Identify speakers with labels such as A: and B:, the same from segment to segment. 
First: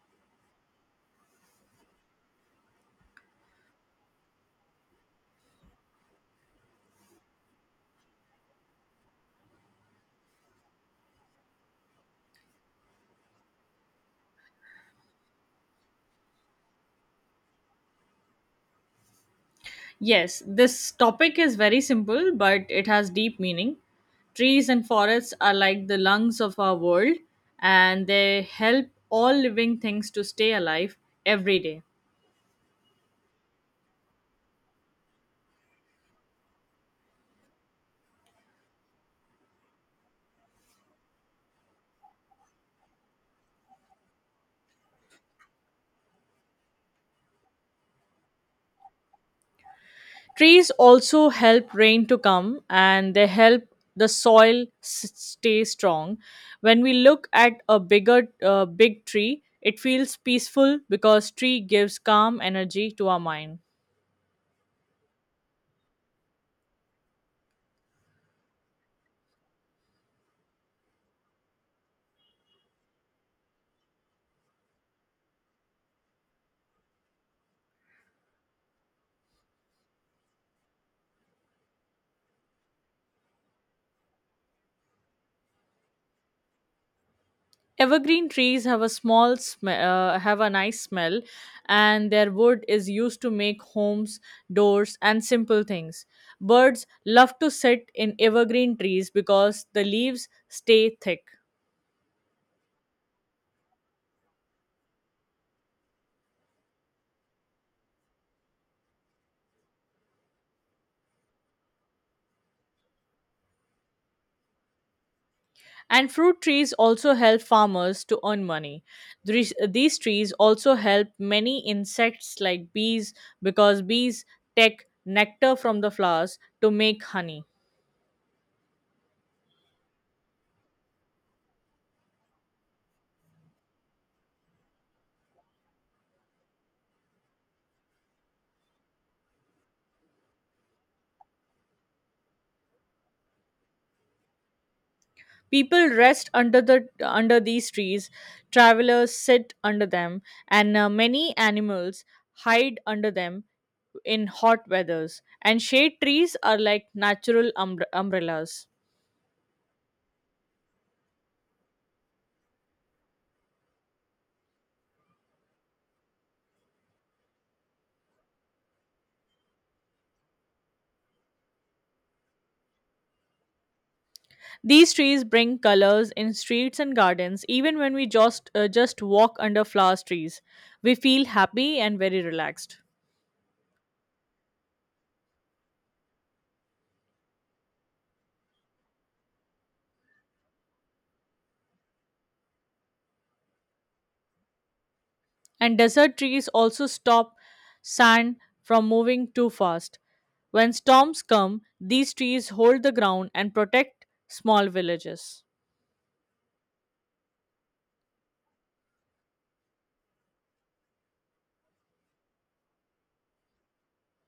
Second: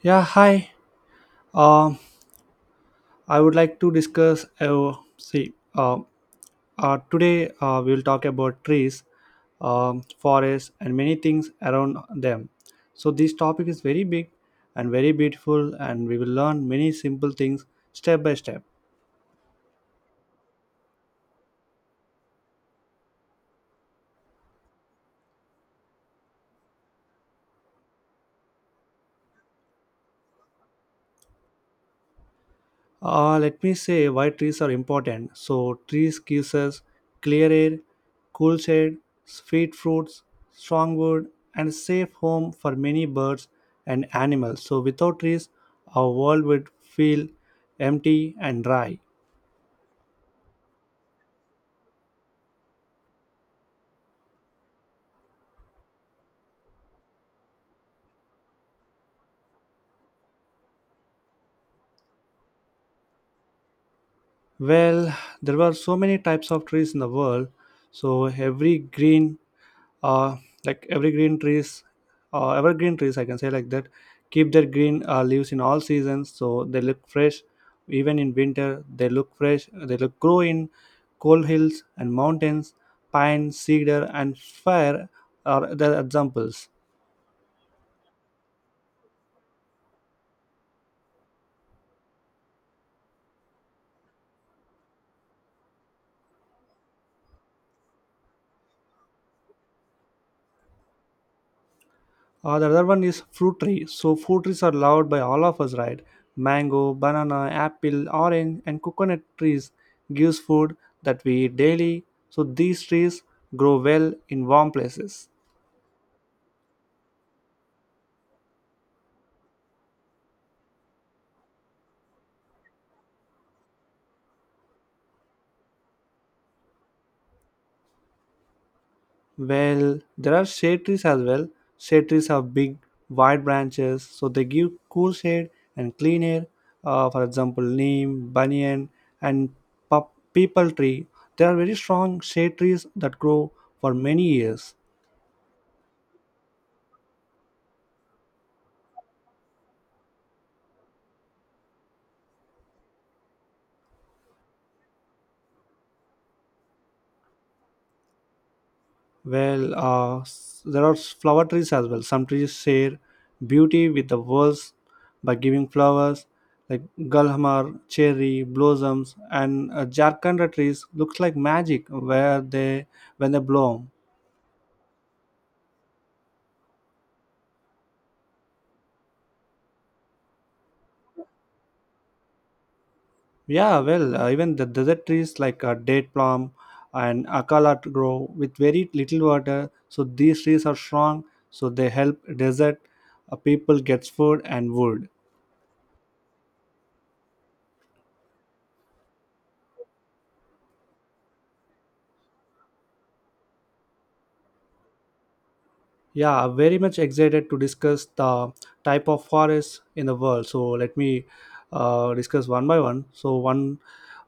A: Yeah, hi. Um, I would like to discuss. See, today we will talk about trees, forests, and many things around them. So this topic is very big and very beautiful, and we will learn many simple things step by step.
B: Yes, this topic is very simple, but it has deep meaning. Trees and forests are like the lungs of our world, and they help all living things to stay alive every day.
A: Let me say why trees are important. So trees gives us clear air, cool shade, sweet fruits, strong wood, and safe home for many birds and animals. So without trees, our world would feel empty and dry.
B: Trees also help rain to come, and they help the stay strong. When we look at a big tree, it feels peaceful because tree gives calm energy to our mind.
A: Well, there were so many types of trees in the world, so uh, every green trees, evergreen trees, I can say like that, keep their green leaves in all seasons, so they look fresh. Even in winter, they look fresh. They look grow in cold hills and mountains. Pine, cedar, and fir are the examples.
B: Evergreen trees have a have a nice smell, and their wood is used to make homes, doors and simple things. Birds love to sit in evergreen trees because the leaves stay thick.
A: The other one is fruit tree. So fruit trees are loved by all of us, right? Mango, banana, apple, orange, and coconut trees gives food that we eat daily. So these trees grow well in warm places.
B: And fruit trees also help farmers to earn money. These these trees also help many insects like bees, because bees take nectar from the flowers to make honey.
A: Well, there are shade trees as well. Shade trees have big, wide branches, so they give cool shade and clean air. For example, neem, banyan, and people tree. They are very strong shade trees that grow for many years.
B: People rest under these trees, travelers sit under them, and many animals hide under them in hot weathers. And shade trees are like natural umbrellas.
A: Flower trees as well. Some trees share beauty with the world by giving flowers like gulhamar, cherry blossoms, and Jharkhand trees looks like magic where they when they bloom.
B: These trees bring colors in streets and gardens. Even when we just walk under flower trees, we feel happy and very relaxed.
A: Yeah, even the desert trees like date plum and grow with very little water. So these trees are strong, so they help desert people gets food and wood.
B: And desert trees also stop sand from moving too fast. When storms come, these trees hold the ground and protect small villages.
A: Yeah, I'm very much excited to discuss the type of forests in the world. So let me discuss one by one. So one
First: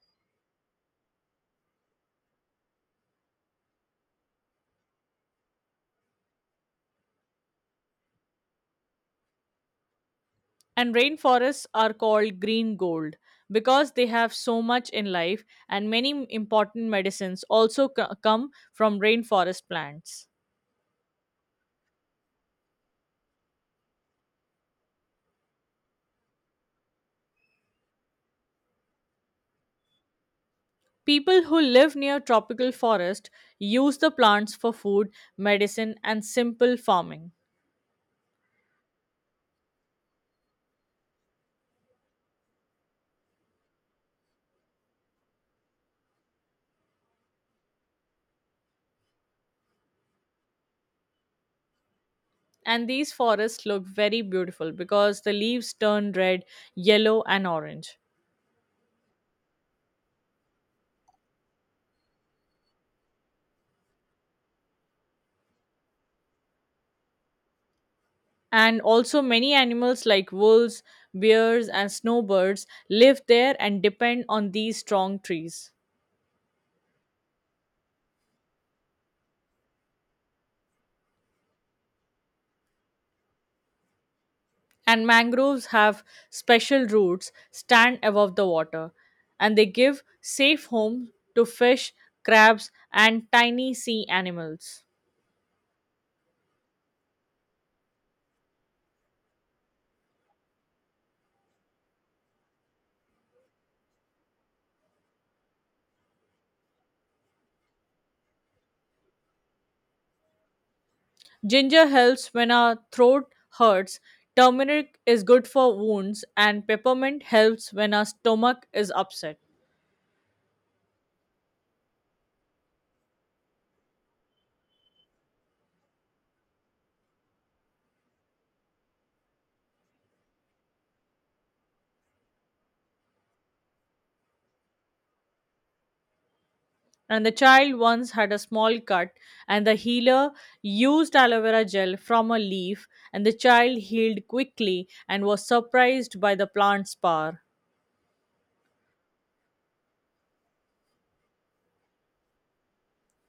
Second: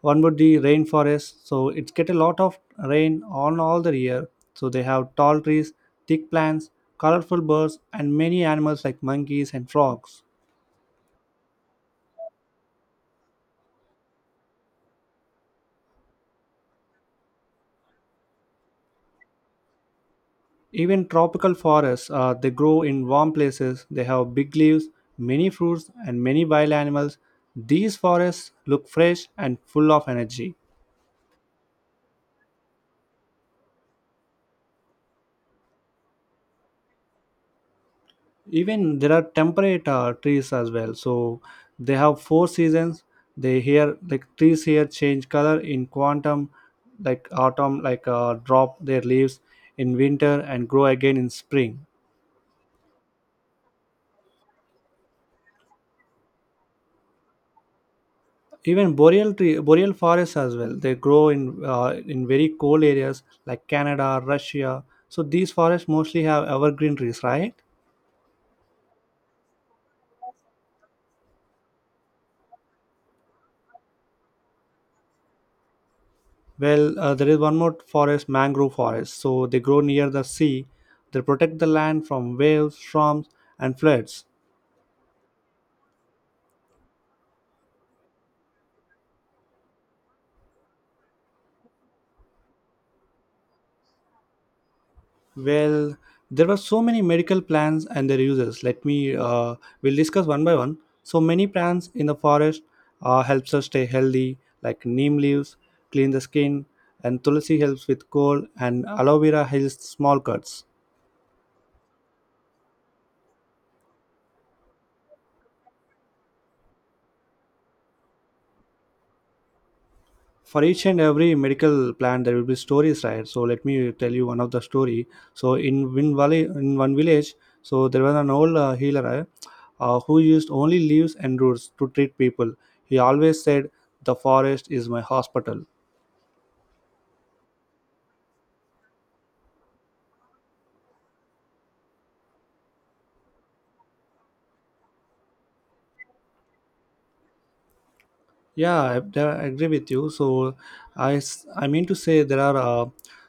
A: one would be rainforest. So it's get a lot of rain on all the year. So they have tall trees, thick plants, colorful birds, and many animals like monkeys and frogs.
B: And rainforests are called green gold, because they have so much in life, and many important medicines also come from rainforest plants.
A: Even tropical forests, they grow in warm places. They have big leaves, many fruits, and many wild animals. These forests look fresh and full of energy.
B: People who live near tropical forest use the plants for food, medicine, and simple farming.
A: Even there are temperate trees as well, so they have four seasons. They here like trees here change color in quantum, like autumn, like drop their leaves in winter and grow again in spring.
B: And these forests look very beautiful because the leaves turn red, yellow, and orange.
A: Even boreal forests as well, they grow in very cold areas like Canada, Russia. So these forests mostly have evergreen trees, right?
B: And also, many animals like wolves, bears, and snowbirds live there and depend on these strong trees.
A: Well, there is one more forest, mangrove forest. So they grow near the sea. They protect the land from waves, storms, and floods.
B: And mangroves have special roots, stand above the water, and they give safe home to fish, crabs, and tiny sea animals.
A: Well, there were so many medical plants and their uses. We'll discuss one by one. So many plants in the forest helps us stay healthy, like neem leaves, clean the skin, and tulsi helps with cold, and aloe vera heals small cuts.
B: Ginger helps when our throat hurts, turmeric is good for wounds, and peppermint helps when our stomach is upset.
A: For each and every medical plan there will be stories, right? So let me tell you one of the story. So in one valley, in one village, so there was an old healer, who used only leaves and roots to treat people. He always said the forest is my hospital.
B: And the child once had a small cut, and the healer used aloe vera gel from a leaf, and the child healed quickly and was surprised by the plant's power.
A: Yeah, I agree with you. So, I mean to say there are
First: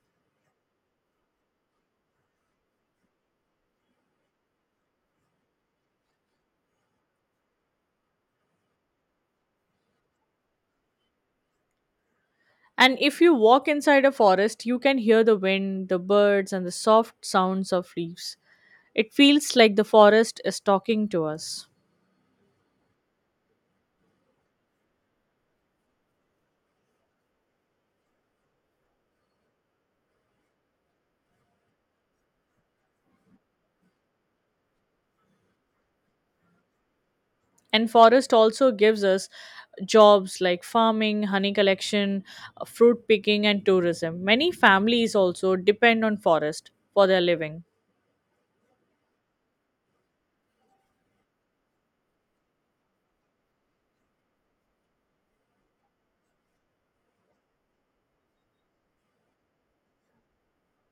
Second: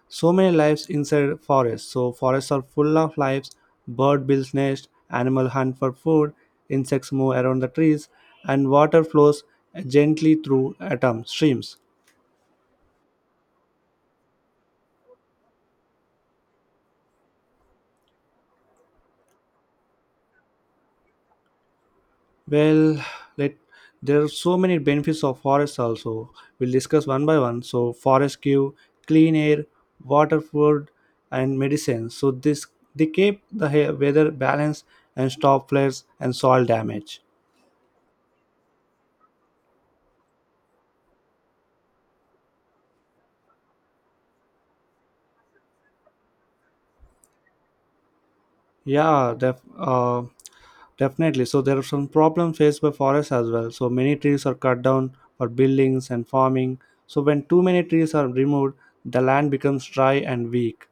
A: so many lives inside forests. So, forests are full of lives. Bird builds nest, animal hunt for food, insects move around the trees, and water flows gently through atom streams.
B: And if you walk inside a forest, you can hear the wind, the birds, and the soft sounds of leaves. It feels like the forest is talking to us.
A: Well, let there are so many benefits of forests also. We'll discuss one by one. So forests give clean air, water, food, and medicine. So this they keep the weather balanced and stop floods and soil damage.
B: And forest also gives us jobs like farming, honey collection, fruit picking and tourism. Many families also depend on forest for their living.
A: Yeah, definitely. So there are some problems faced by forests as well. So many trees are cut down for buildings and farming. So when too many trees are removed, the land becomes dry and weak.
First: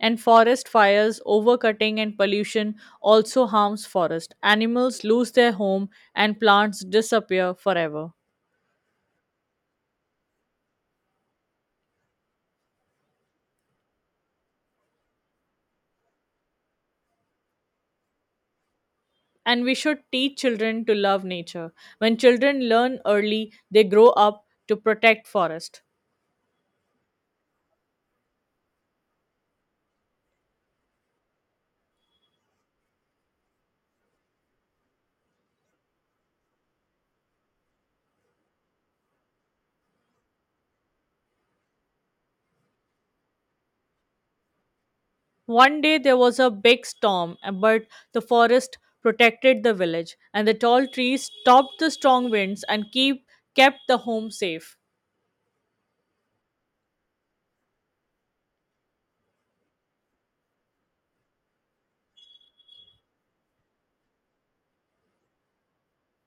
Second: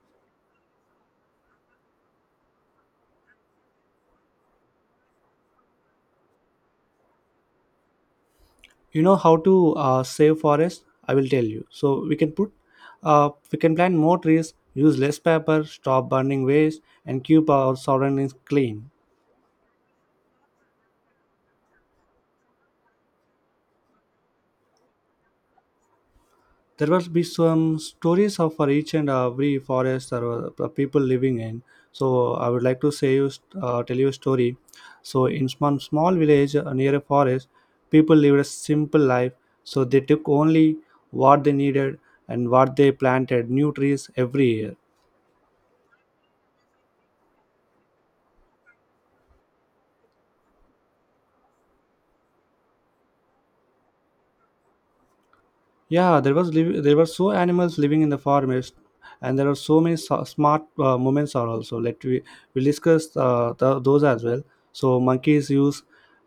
B: And forest fires, overcutting and pollution also harms forest. Animals lose their home and plants disappear forever.
A: You know how to save forest, I will tell you. So we can put we can plant more trees, use less paper, stop burning waste, and keep our surroundings clean.
B: And we should teach children to love nature. When children learn early, they grow up to protect forest.
A: There will be some stories of for each and every forest or people living in. So I would like to say you tell you a story. So in small village near a forest, people lived a simple life. So they took only what they needed, and what they planted new trees every year.
B: One day there was a big storm, but the forest protected the village, and the tall trees stopped the strong winds and keep kept the home safe.
A: Yeah, there were so animals living in the forest, and there are so many smart moments are also. Let we discuss those as well. So monkeys use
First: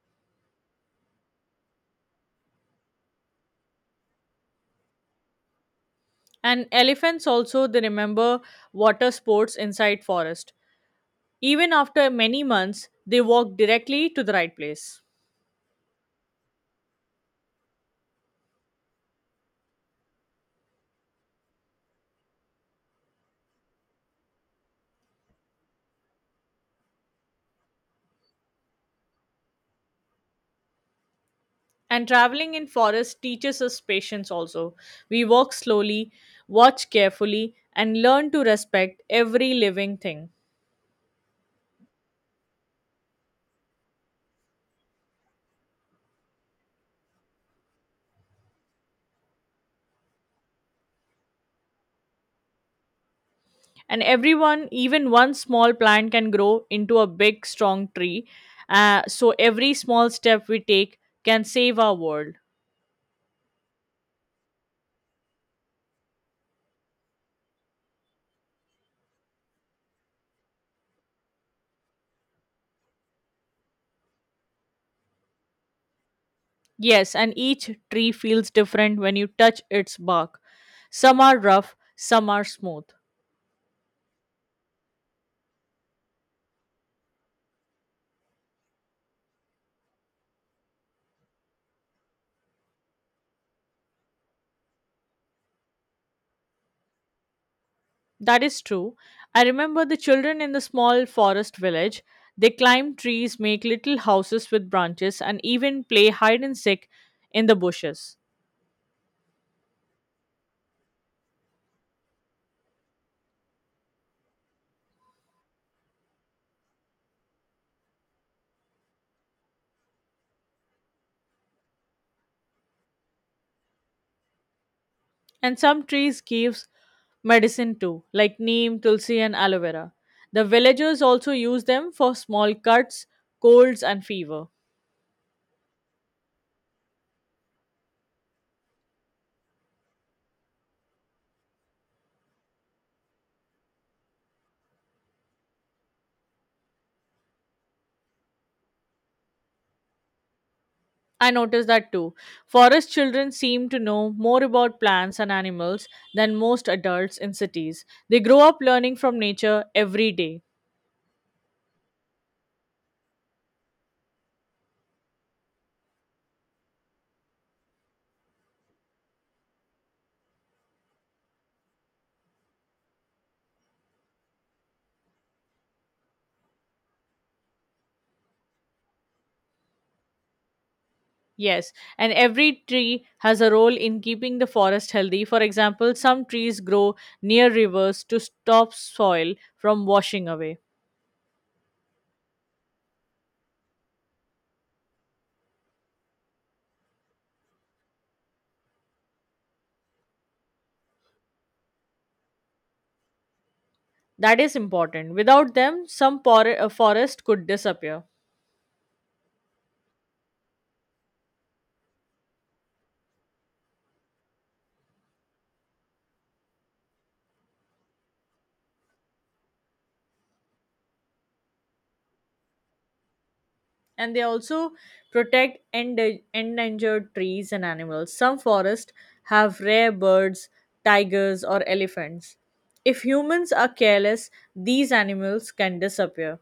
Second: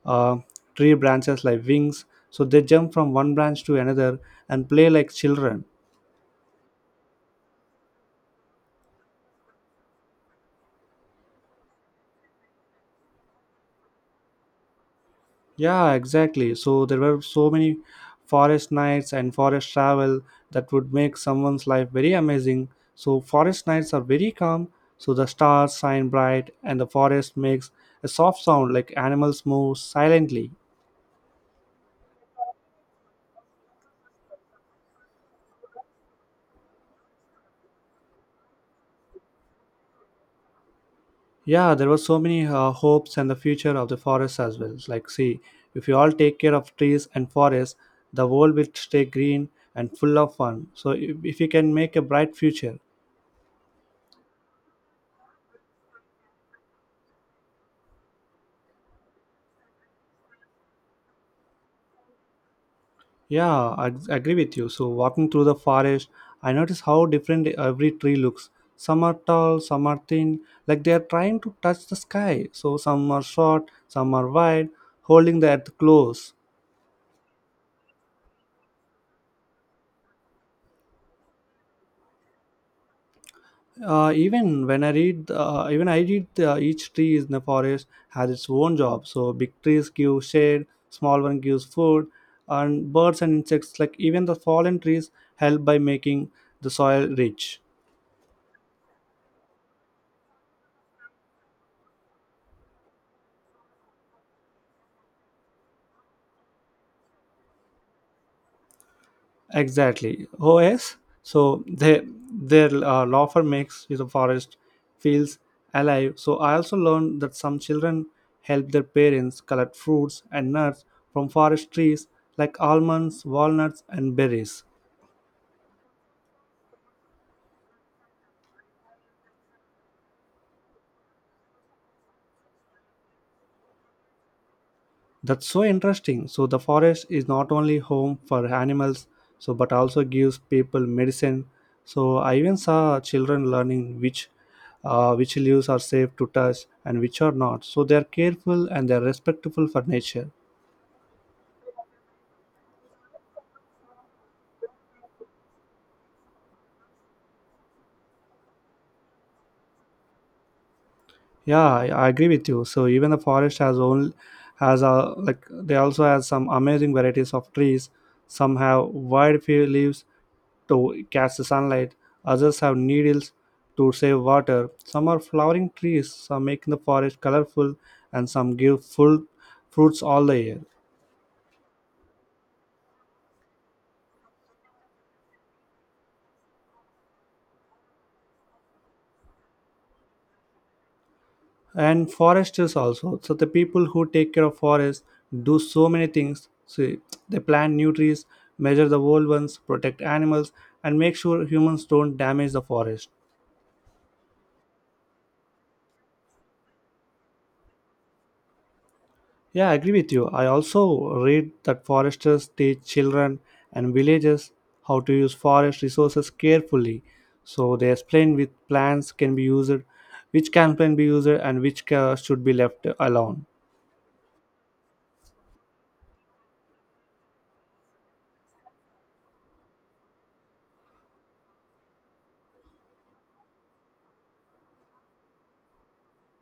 A: uh, tree branches like wings, so they jump from one branch to another and play like children.
B: And elephants also, they remember water sports inside forest. Even after many months, they walk directly to the right place.
A: Yeah, exactly. So there were so many forest nights and forest travel that would make someone's life very amazing. So forest nights are very calm, so the stars shine bright and the forest makes a soft sound like animals move silently.
B: And traveling in forest teaches us patience also. We walk slowly, watch carefully, and learn to respect every living thing.
A: Yeah, there were so many hopes and the future of the forest as well. It's like, see, if you all take care of trees and forests, the world will stay green and full of fun. So if you can make a bright future.
B: And everyone, even one small plant can grow into a big strong tree, so every small step we take can save our world.
A: Yeah, agree with you. So, walking through the forest, I notice how different every tree looks. Some are tall, some are thin, like they are trying to touch the sky. So, some are short, some are wide, holding the earth close.
B: Yes, and each tree feels different when you touch its bark. Some are rough, some are smooth.
A: Even I read each tree in the forest has its own job. So, big trees give shade, small one gives food, and birds and insects, like even the fallen trees, help by making the soil rich.
B: That is true. I remember the children in the small forest village. They climb trees, make little houses with branches and even play hide and seek in the bushes.
A: Exactly. OS. So they, their law firm makes the forest feels alive. So I also learned that some children help their parents collect fruits and nuts from forest trees like almonds, walnuts, and berries.
B: And some trees give medicine too, like neem, tulsi, and aloe vera. The villagers also use them for small cuts, colds, and fever.
A: That's so interesting. So the forest is not only home for animals, so but also gives people medicine. So I even saw children learning which leaves are safe to touch and which are not. So they are careful and they are respectful for nature.
B: I noticed that too. Forest children seem to know more about plants and animals than most adults in cities. They grow up learning from nature every day.
A: Yeah, I agree with you. So even the forest has a like they also has some amazing varieties of trees. Some have wide few leaves to catch the sunlight. Others have needles to save water. Some are flowering trees, some making the forest colorful, and some give full fruits all the year.
B: Yes, and every tree has a role in keeping the forest healthy. For example, some trees grow near rivers to stop soil from washing away.
A: And foresters also, so the people who take care of forests do so many things, see. They plant new trees, measure the old ones, protect animals, and make sure humans don't damage the forest.
B: That is important. Without them, some forest could disappear.
A: Yeah, I agree with you. I also read that foresters teach children and villages how to use forest resources carefully. So they explain which plants can be used, and which should be left alone.
B: And they also protect endangered trees and animals. Some forests have rare birds, tigers, or elephants. If humans are careless, these animals can disappear.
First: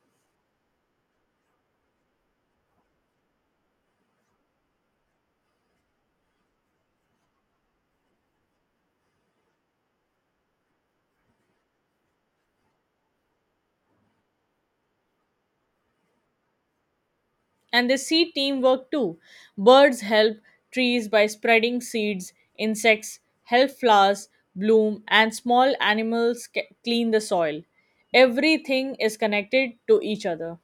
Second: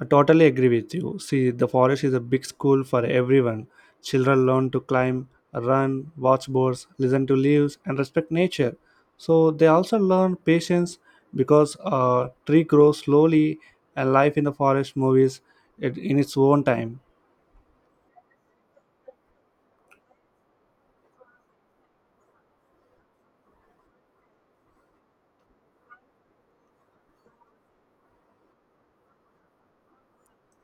A: I totally agree with you. See, the forest is a big school for everyone. Children learn to climb, run, watch birds, listen to leaves, and respect nature. So they also learn patience because a tree grows slowly, and life in the forest moves it in its own time.
B: And they see teamwork too. Birds help trees by spreading seeds, insects help flowers bloom, and small animals clean the soil. Everything is connected to each other.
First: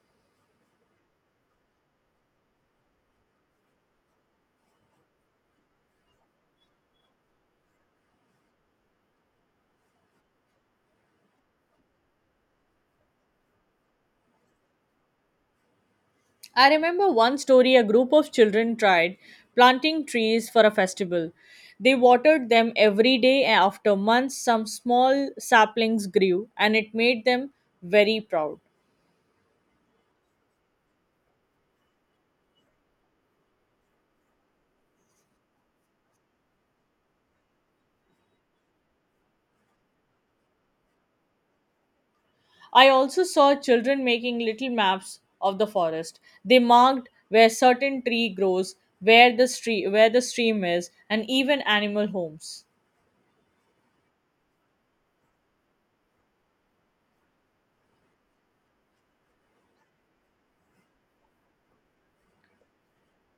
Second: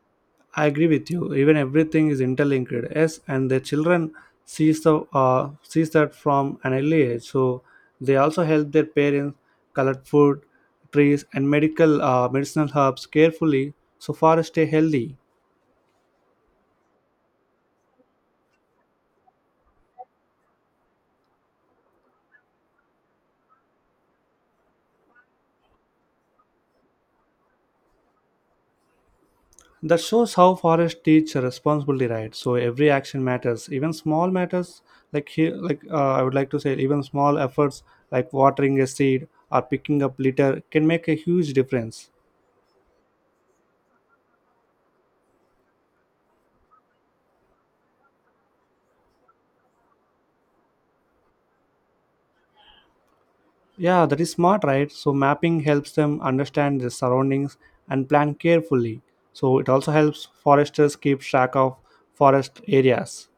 A: I agree with you. Even everything is interlinked. Yes, and the children sees that from an early age. So they also help their parents collect food, trees, and medical medicinal herbs carefully so forests stay healthy.
B: I remember one story: a group of children tried planting trees for a festival. They watered them every day, and after months, some small saplings grew, and it made them very proud.
A: That shows how forests teach responsibility, right? So every action matters, even small matters. Like here, like I would like to say, even small efforts like watering a seed or picking up litter can make a huge difference.
B: I also saw children making little maps of the forest. They marked where certain tree grows, where the stream is, and even animal homes.
A: Yeah, that is smart, right? So mapping helps them understand their surroundings and plan carefully. So it also helps foresters keep track of forest areas.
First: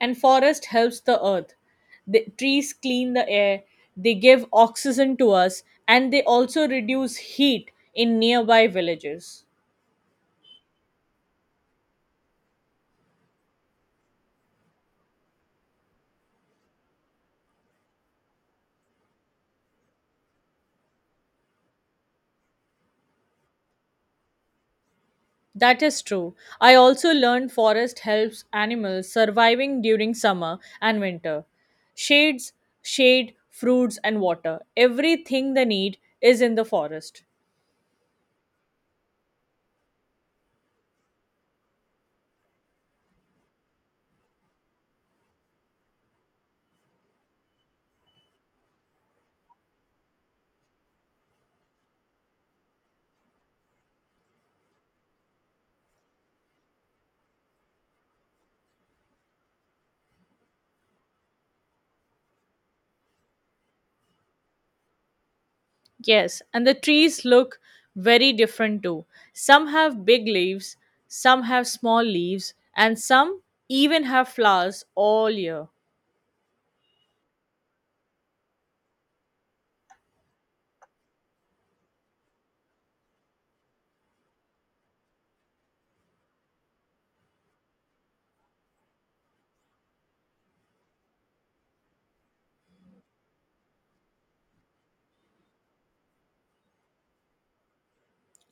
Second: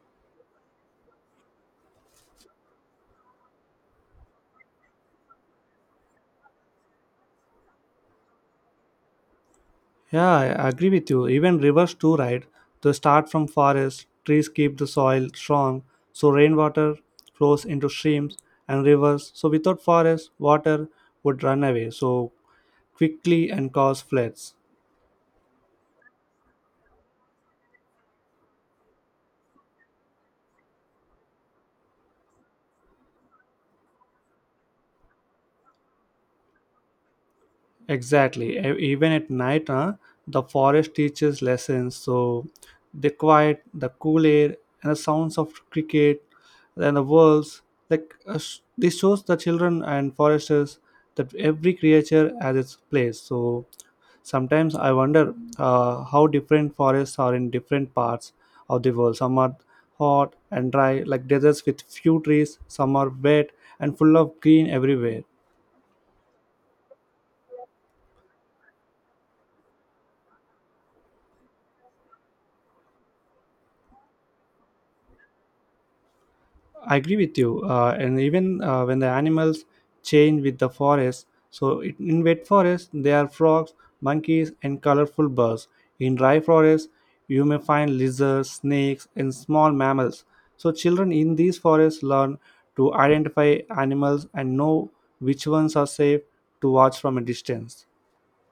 B: And forest helps the earth. The trees clean the air, they give oxygen to us, and they also reduce heat in nearby villages.
A: Yeah, I agree with you. Even rivers too, right? They start from forests, trees keep the soil strong, so rainwater flows into streams and rivers. So without forests, water would run away so quickly and cause floods.
B: That is true. I also learned forest helps animals surviving during summer and winter. shades Shade, fruits and water, everything they need is in the forest.
A: Exactly. Even at night, huh, the forest teaches lessons. So the quiet, the cool air, and the sounds of cricket, and the wolves. Like this shows the children and foresters that every creature has its place. So sometimes I wonder how different forests are in different parts of the world. Some are hot and dry, like deserts with few trees. Some are wet and full of green everywhere.
B: Yes, and the trees look very different too. Some have big leaves, some have small leaves, and some even have flowers all year.
A: I agree with you. And even When the animals change with the forest, so it, in wet forest there are frogs, monkeys, and colorful birds. In dry forest, you may find lizards, snakes, and small mammals. So children in these forests learn to identify animals and know which ones are safe to watch from a distance.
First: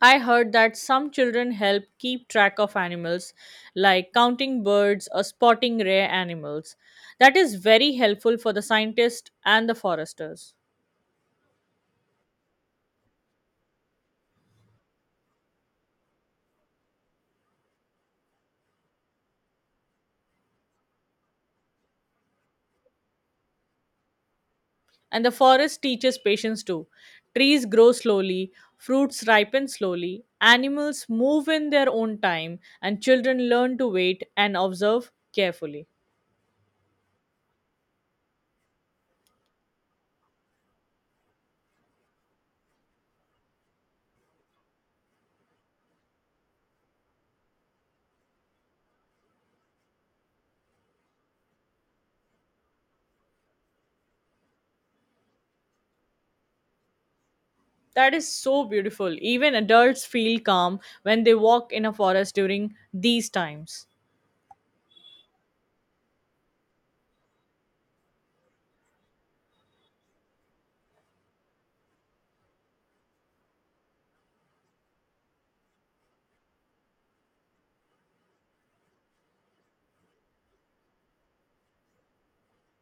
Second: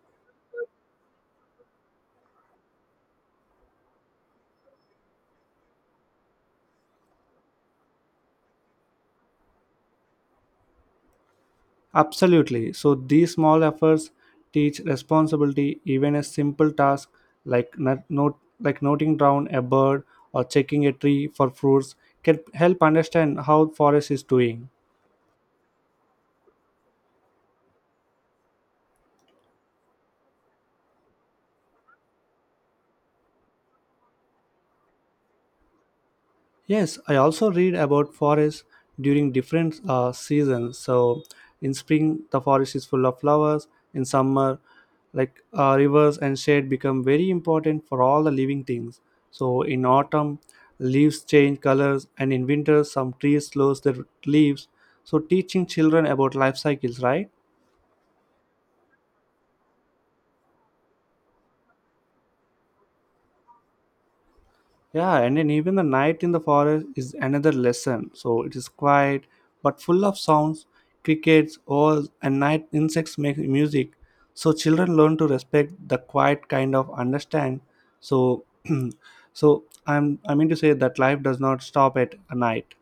B: I heard that some children help keep track of animals, like counting birds or spotting rare animals. That is very helpful for the scientists and the foresters.
A: Absolutely. So these small efforts teach responsibility. Even a simple task like not, note, like noting down a bird or checking a tree for fruits can help understand how forest is doing.
B: And the forest teaches patience too. Trees grow slowly, fruits ripen slowly, animals move in their own time, and children learn to wait and observe carefully.
A: Yes, I also read about forests during different seasons. So in spring, the forest is full of flowers. In summer, like rivers and shade become very important for all the living things. So in autumn, leaves change colors, and in winter, some trees lose their leaves. So teaching children about life cycles, right?
B: That is so beautiful. Even adults feel calm when they walk in a forest during these times.
A: Yeah, and then even the night in the forest is another lesson. So it is quiet but full of sounds, crickets, owls, and night insects make music. So children learn to respect the quiet kind of understand. So, so I mean to say that life does not stop at a night.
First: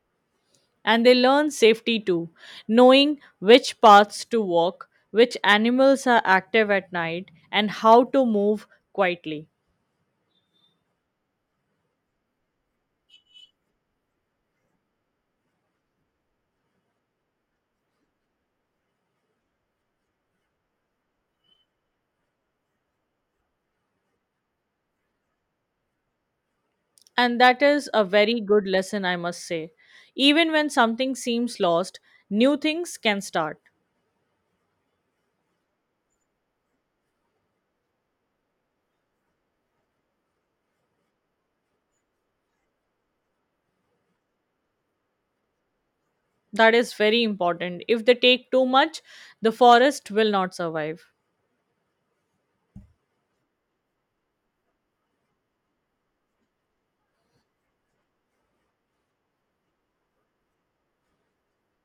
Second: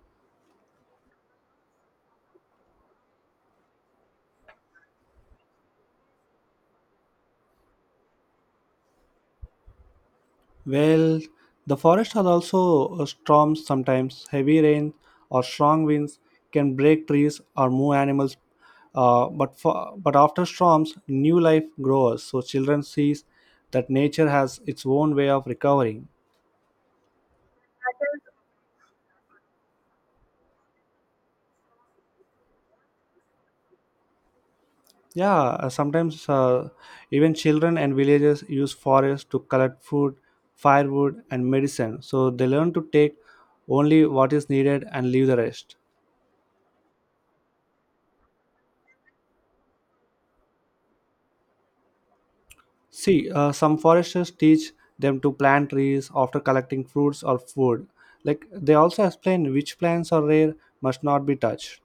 B: And they learn safety too, knowing which paths to walk, which animals are active at night, and how to move quietly.
A: Well, the forest has also storms sometimes. Heavy rain or strong winds can break trees or move animals. But after storms, new life grows. So children sees that nature has its own way of recovering.
B: And that is a very good lesson, I must say. Even when something seems lost, new things can start.
A: Yeah, sometimes even children and villagers use forests to collect food, firewood, and medicine. So they learn to take only what is needed and leave the rest.
B: That is very important. If they take too much, the forest will not survive.
A: See, some foresters teach them to plant trees after collecting fruits or food. Like they also explain which plants are rare must not be touched.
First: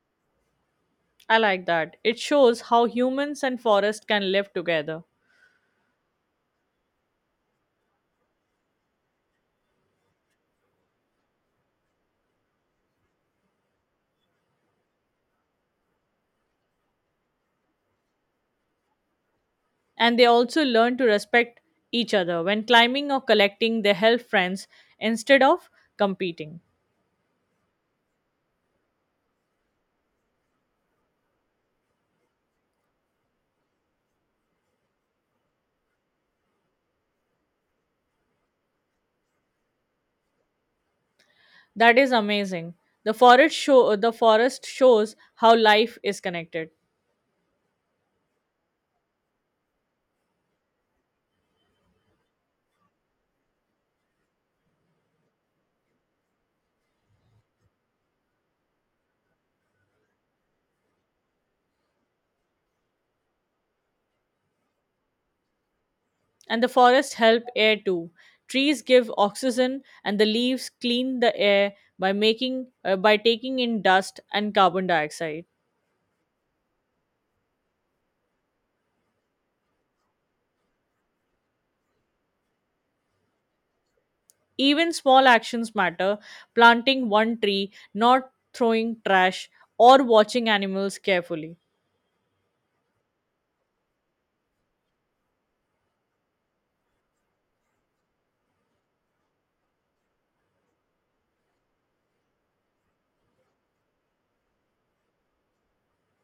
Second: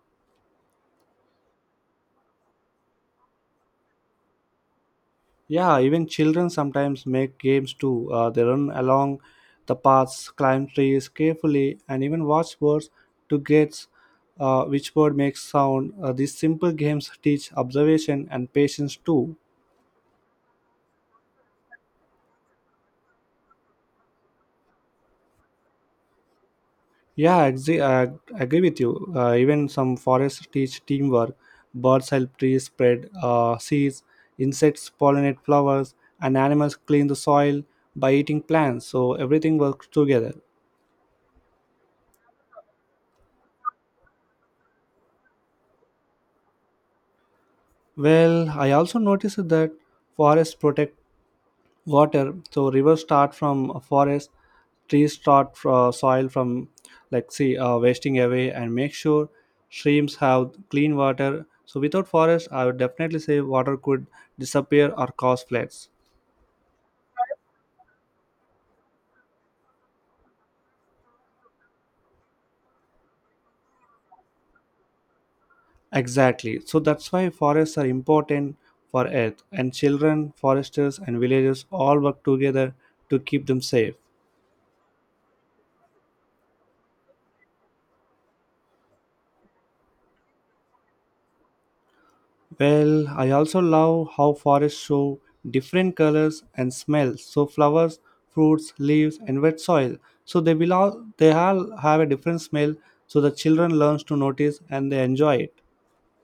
B: I like that. It shows how humans and forest can live together.
A: Yeah, even children sometimes make games too. They run along the paths, climb trees carefully, and even watch birds to guess which bird makes sound. These simple games teach observation and patience too.
B: And they also learn to respect each other. When climbing or collecting, they help friends instead of competing.
A: Yeah, I agree with you. Even some forests teach teamwork. Birds help trees spread seeds, insects pollinate flowers, and animals clean the soil by eating plants. So everything works together.
B: That is amazing. The forest shows how life is connected.
A: Well, I also noticed that forests protect water, so rivers start from a forest, trees start from soil from like see wasting away and make sure streams have clean water. So without forest, I would definitely say water could disappear or cause floods.
B: And the forests help air too. Trees give oxygen, and the leaves clean the air by making by taking in dust and carbon dioxide.
A: Exactly. So that's why forests are important for earth, and children, foresters, and villagers all work together to keep them safe.
B: Even small actions matter. Planting one tree, not throwing trash, or watching animals carefully.
A: Well, I also love how forests show different colors and smells. So flowers, fruits, leaves, and wet soil. So they all have a different smell. So the children learns to notice and they enjoy it.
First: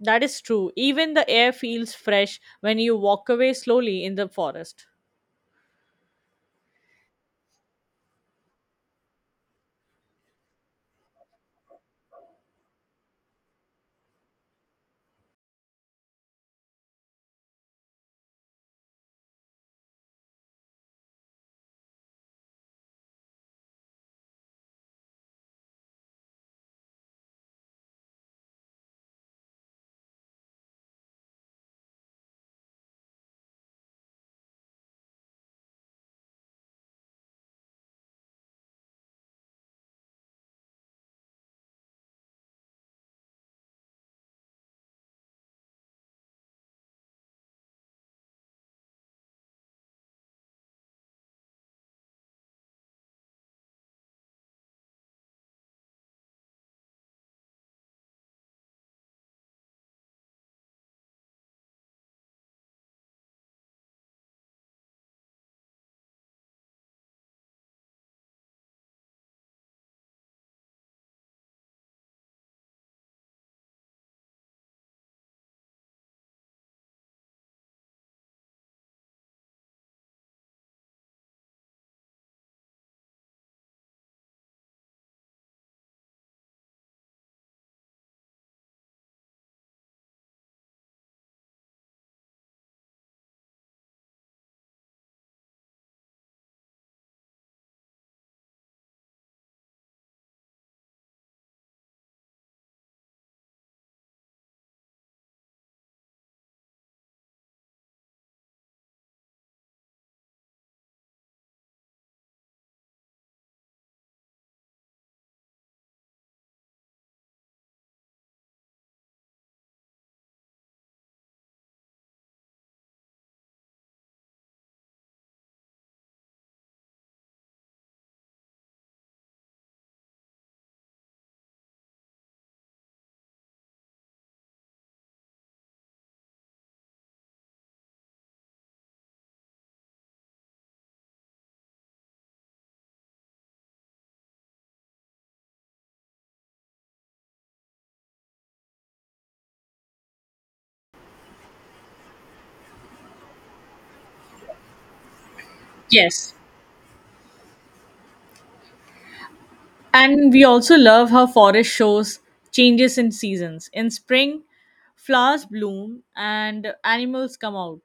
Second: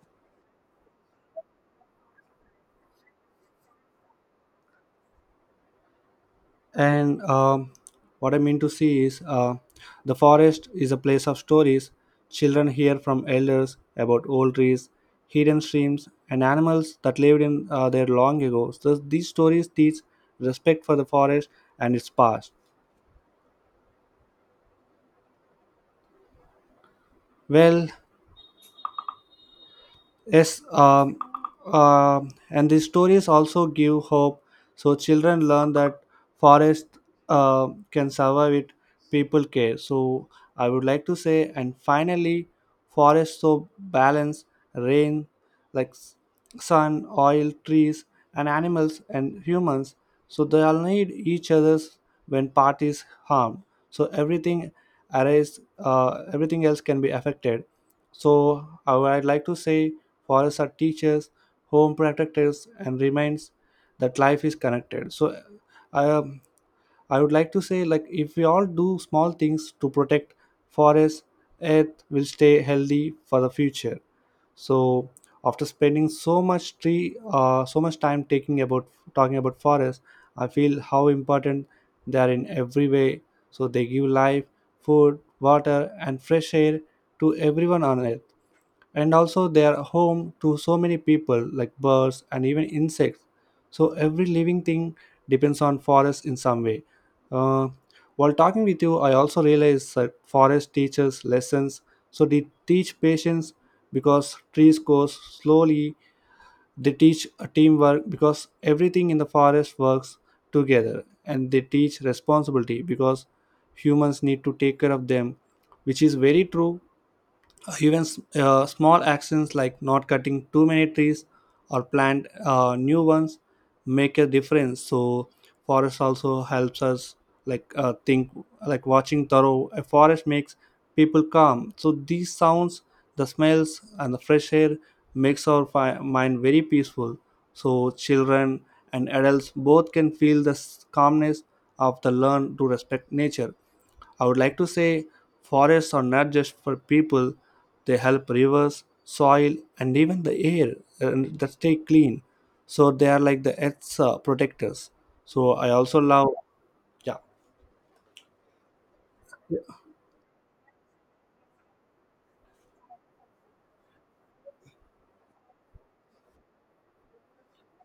B: That is true. Even the air feels fresh when you walk away slowly in the forest.
A: And what I mean to see is the forest is a place of stories. Children hear from elders about old trees, hidden streams, and animals that lived in there long ago. So these stories teach respect for the forest and its past. Well, yes, and the stories also give hope. So children learn that forest can survive it. People care. So I would like to say, and finally, forest so balance, rain, like sun, oil, trees, and animals and humans. So they all need each other's when part is harmed. So everything arrays, everything else can be affected. So I would like to say forests are teachers, home protectors, and reminds that life is connected. So um, I would like to say, like, if we all do small things to protect forests, earth will stay healthy for the future. So after spending so much time taking about talking about forests, I feel how important they are in every way. So they give life, food, water, and fresh air to everyone on earth, and also they are home to so many people like birds and even insects. So every living thing depends on forest in some way. Uh, while talking with you, I also realized that forest teaches lessons. So they teach patience because trees grow slowly. They teach teamwork because everything in the forest works together, and they teach responsibility because humans need to take care of them, which is very true. Even small actions like not cutting too many trees or plant new ones make a difference. So forest also helps us like think, like watching thorough a forest makes people calm. So these sounds, the smells, and the fresh air makes our mind very peaceful. So children and adults both can feel the calmness of the learn to respect nature. I would like to say forests are not just for people, they help rivers, soil, and even the air and that stay clean. So they are like the earth's protectors. So I also love,
B: Yes,
A: yeah,
B: and we also love how forest shows changes in seasons. In spring, flowers bloom and animals come out.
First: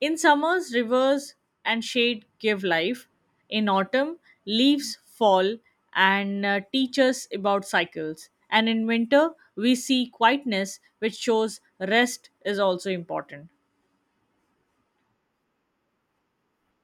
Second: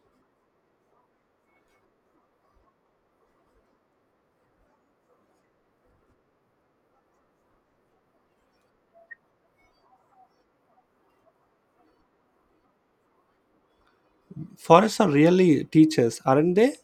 B: In summers, rivers and shade give life. In autumn, leaves fall and teach us about cycles. And in winter, we see quietness, which shows rest is also important.
A: forests are really teachers, aren't they?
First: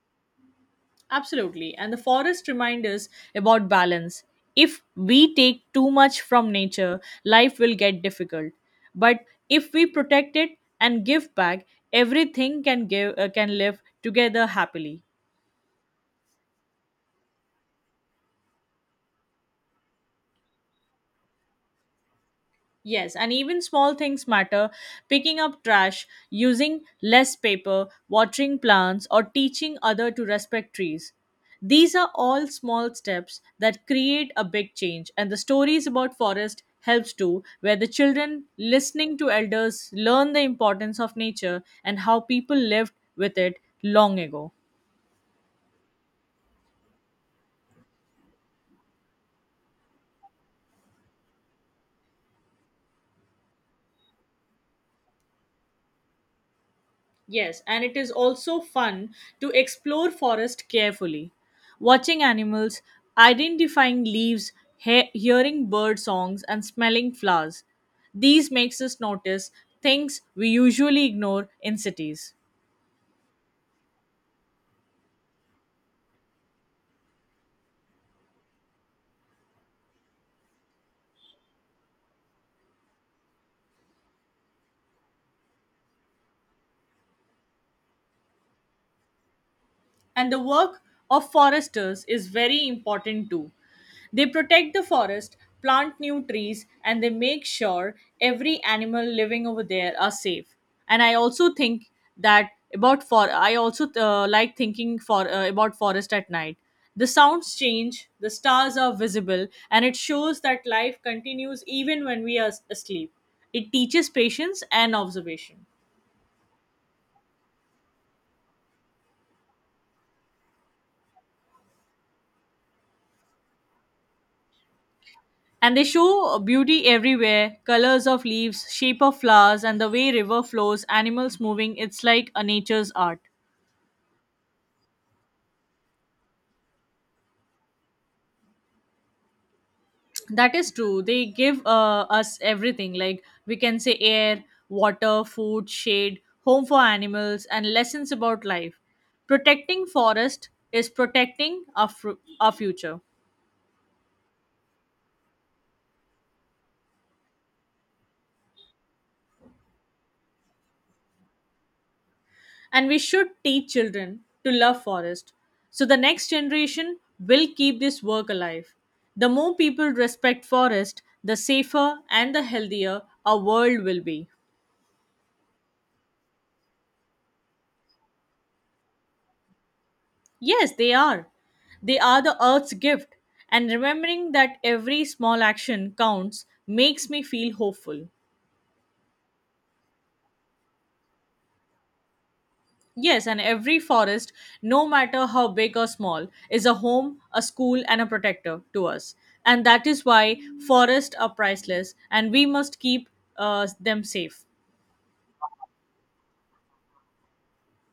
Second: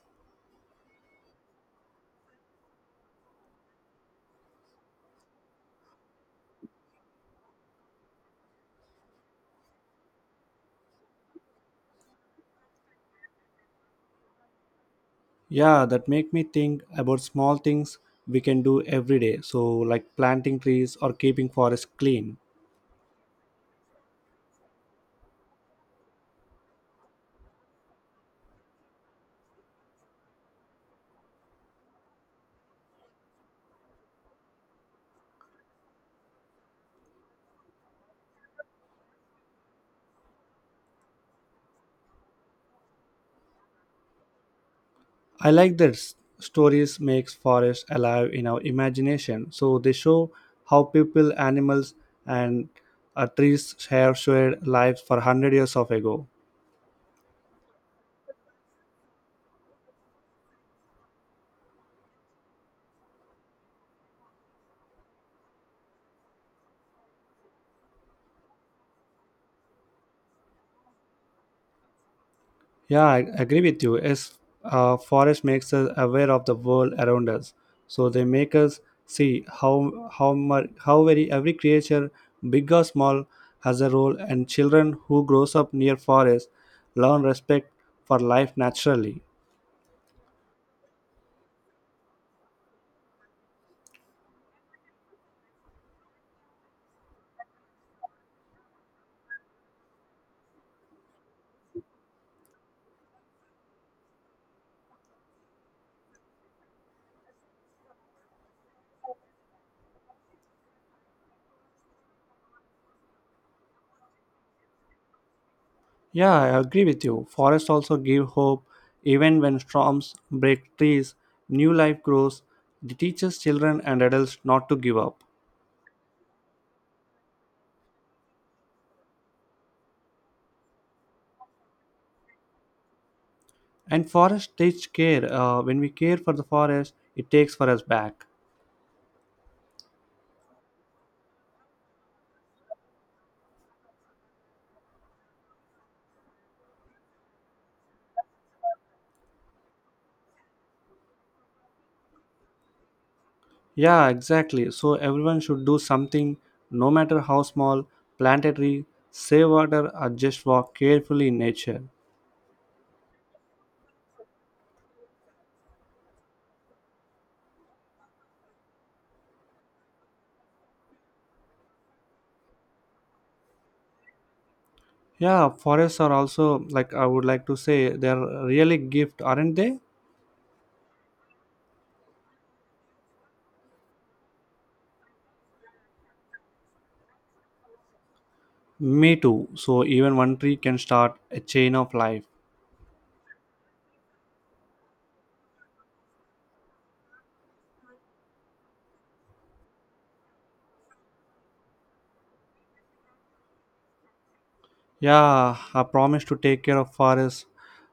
B: Absolutely. And the forest reminds us about balance. If we take too much from nature, life will get difficult. But if we protect it and give back, everything can give can live together happily.
A: Yeah, that make me think about small things we can do every day. So like planting trees or keeping forests clean.
B: Yes, and even small things matter. Picking up trash, using less paper, watering plants, or teaching other to respect trees. These are all small steps that create a big change, and the stories about forest helps too, where the children listening to elders learn the importance of nature and how people lived with it long ago.
A: I like that stories makes forests alive in our imagination. So they show how people, animals, and trees have shared lives for hundred years of ago.
B: Yes, and it is also fun to explore forest carefully, watching animals, identifying leaves, hearing bird songs and smelling flowers. These makes us notice things we usually ignore in cities.
A: Yeah, I agree with you. Yes, forest makes us aware of the world around us. So they make us see how very every creature, big or small, has a role. And children who grows up near forest learn respect for life naturally.
B: And the work of foresters is very important too. They protect the forest, plant new trees, and they make sure every animal living over there are safe. And I also think that about for I also like thinking for about forest at night. The sounds change, the stars are visible, and it shows that life continues even when we are asleep. It teaches patience and observation.
A: Yeah, I agree with you. Forests also give hope. Even when storms break trees, new life grows. It teaches children and adults not to give up.
B: And they show beauty everywhere: colors of leaves, shape of flowers, and the way river flows, animals moving. It's like a nature's art.
A: And forest teach care. When we care for the forest, it takes for us back.
B: That is true. They give us everything. Like we can say air, water, food, shade, home for animals, and lessons about life. Protecting forest is protecting our future.
A: Yeah, exactly. So everyone should do something, no matter how small. Plant a tree, save water, or just walk carefully in nature.
B: And we should teach children to love forest, so the next generation will keep this work alive. The more people respect forest, the safer and the healthier our world will be.
A: Yeah, forests are also like, I would like to say, they're really gift, aren't they?
B: Yes, they are. They are the earth's gift, and remembering that every small action counts makes me feel hopeful.
A: Me too. So even one tree can start a chain of life.
B: Yes, and every forest, no matter how big or small, is a home, a school, and a protector to us. And that is why forests are priceless and we must keep them safe.
A: Yeah, I promise to take care of forests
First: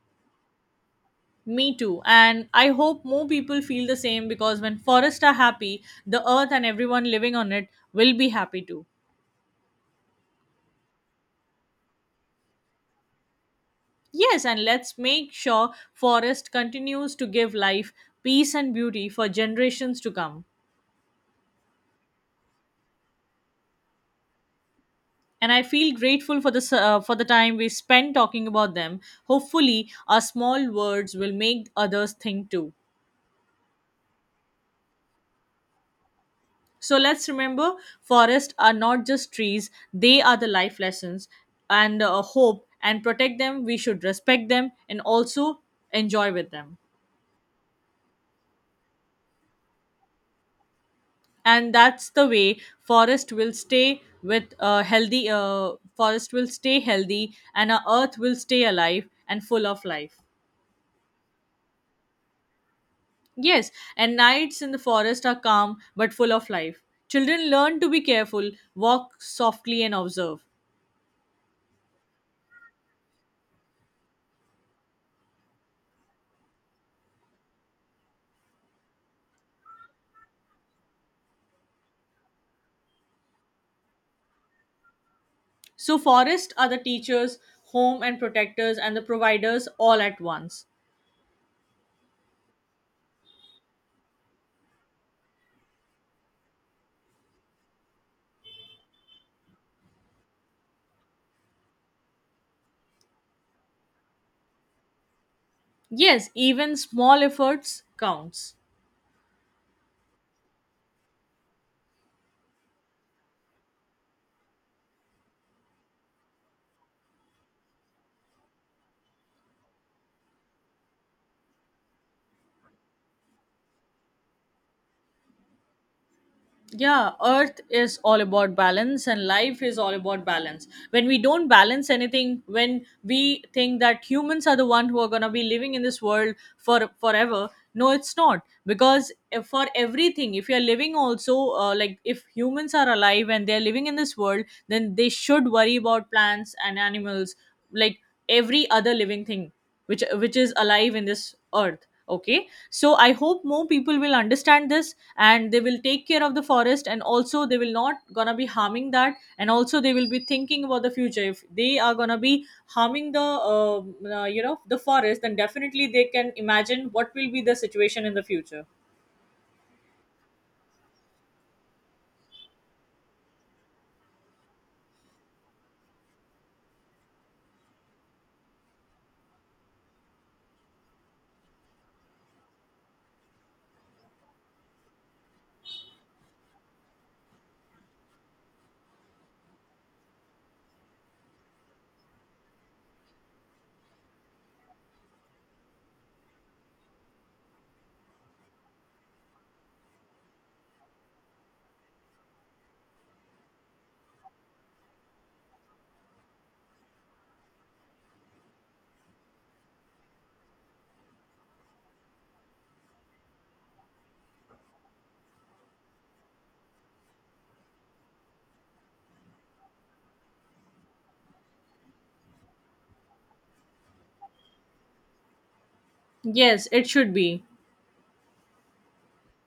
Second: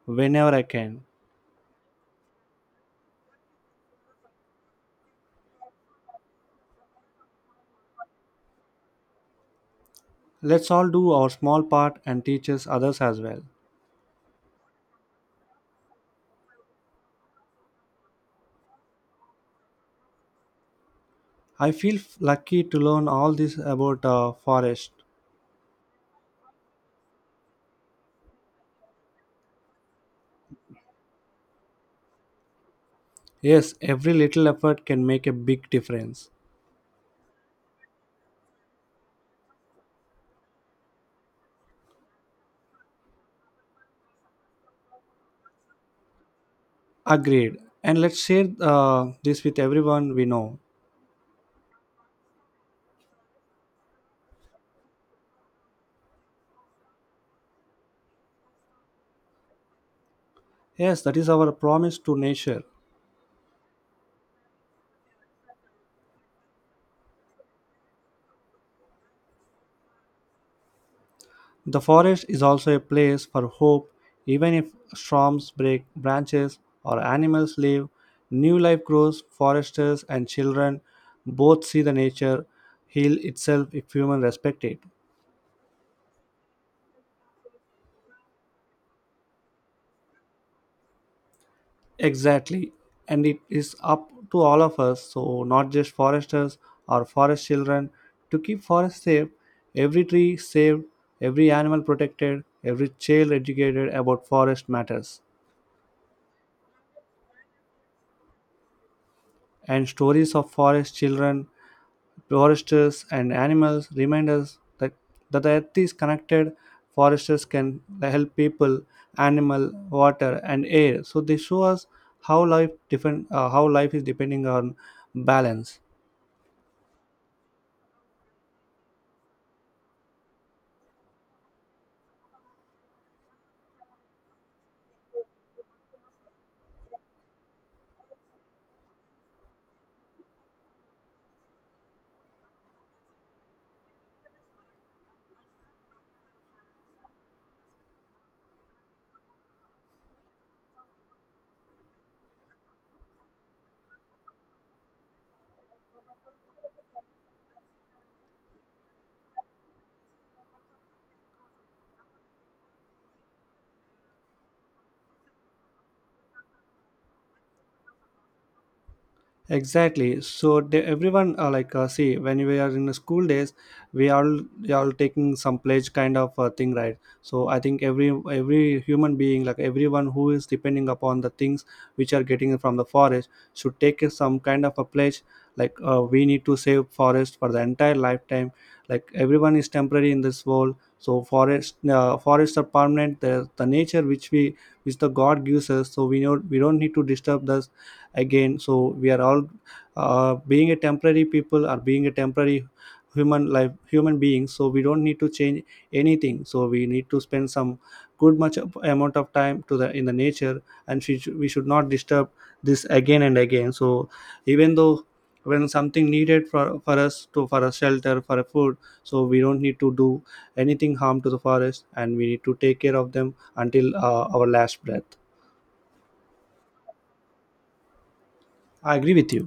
A: whenever I can.
B: Me too. And I hope more people feel the same, because when forests are happy, the earth and everyone living on it will be happy too.
A: Let's all do our small part and teaches others as well.
B: Yes, and let's make sure forest continues to give life, peace, and beauty for generations to come.
A: I feel lucky to learn all this about forest.
B: And I feel grateful for for the time we spent talking about them. Hopefully, our small words will make others think too.
A: Yes, every little effort can make a big difference.
B: So let's remember, forests are not just trees; they are the life lessons and hope. And protect them. We should respect them and also enjoy with them.
A: Agreed. And let's share this with everyone we know.
B: And that's the way forest will stay with healthy. Forest will stay healthy, and our earth will stay alive and full of life.
A: Yes, that is our promise to nature.
B: Yes, and nights in the forest are calm but full of life. Children learn to be careful, walk softly, and observe.
A: The forest is also a place for hope, even if storms break branches or animals leave. New life grows, foresters and children both see the nature heal itself if humans respect it.
B: So, forests are the teachers, home and protectors, and the providers all at once.
A: Exactly. And it is up to all of us, so not just foresters or forest children, to keep forests safe, every tree saved, every animal protected, every child educated about forest matters.
B: Yes, even small efforts counts.
A: And stories of forest children, foresters, and animals remind us that, that the earth is connected. Foresters can help people, animal, water, and air. So they show us how life is depending on balance.
B: Yeah, earth is all about balance, and life is all about balance. When we don't balance anything, when we think that humans are the one who are going to be living in this world for forever, no, it's not. Because if for everything, if you're living also like if humans are alive and they're living in this world, then they should worry about plants and animals, like every other living thing which is alive in this earth. Okay, so I hope more people will understand this, and they will take care of the forest, and also they will not gonna be harming that, and also they will be thinking about the future. If they are gonna be harming the you know the forest, then definitely they can imagine what will be the situation in the future.
A: Exactly. So they, everyone like see, when we are in the school days, we are all taking some pledge kind of thing, right? So I think every human being, like everyone who is depending upon the things which are getting from the forest, should take some kind of a pledge. Like we need to save forest for the entire lifetime. Like everyone is temporary in this world, so forests are permanent. The nature which we which the God gives us, so we know we don't need to disturb the again. So we are all being a temporary people or being a temporary human life human beings, so we don't need to change anything. So we need to spend some amount of time to the in the nature, and we should not disturb this again and again. So even though when something needed for us to for a shelter for a food, so we don't need to do anything harm to the forest, and we need to take care of them until our last breath.
B: Yes, it should be
A: I agree with you.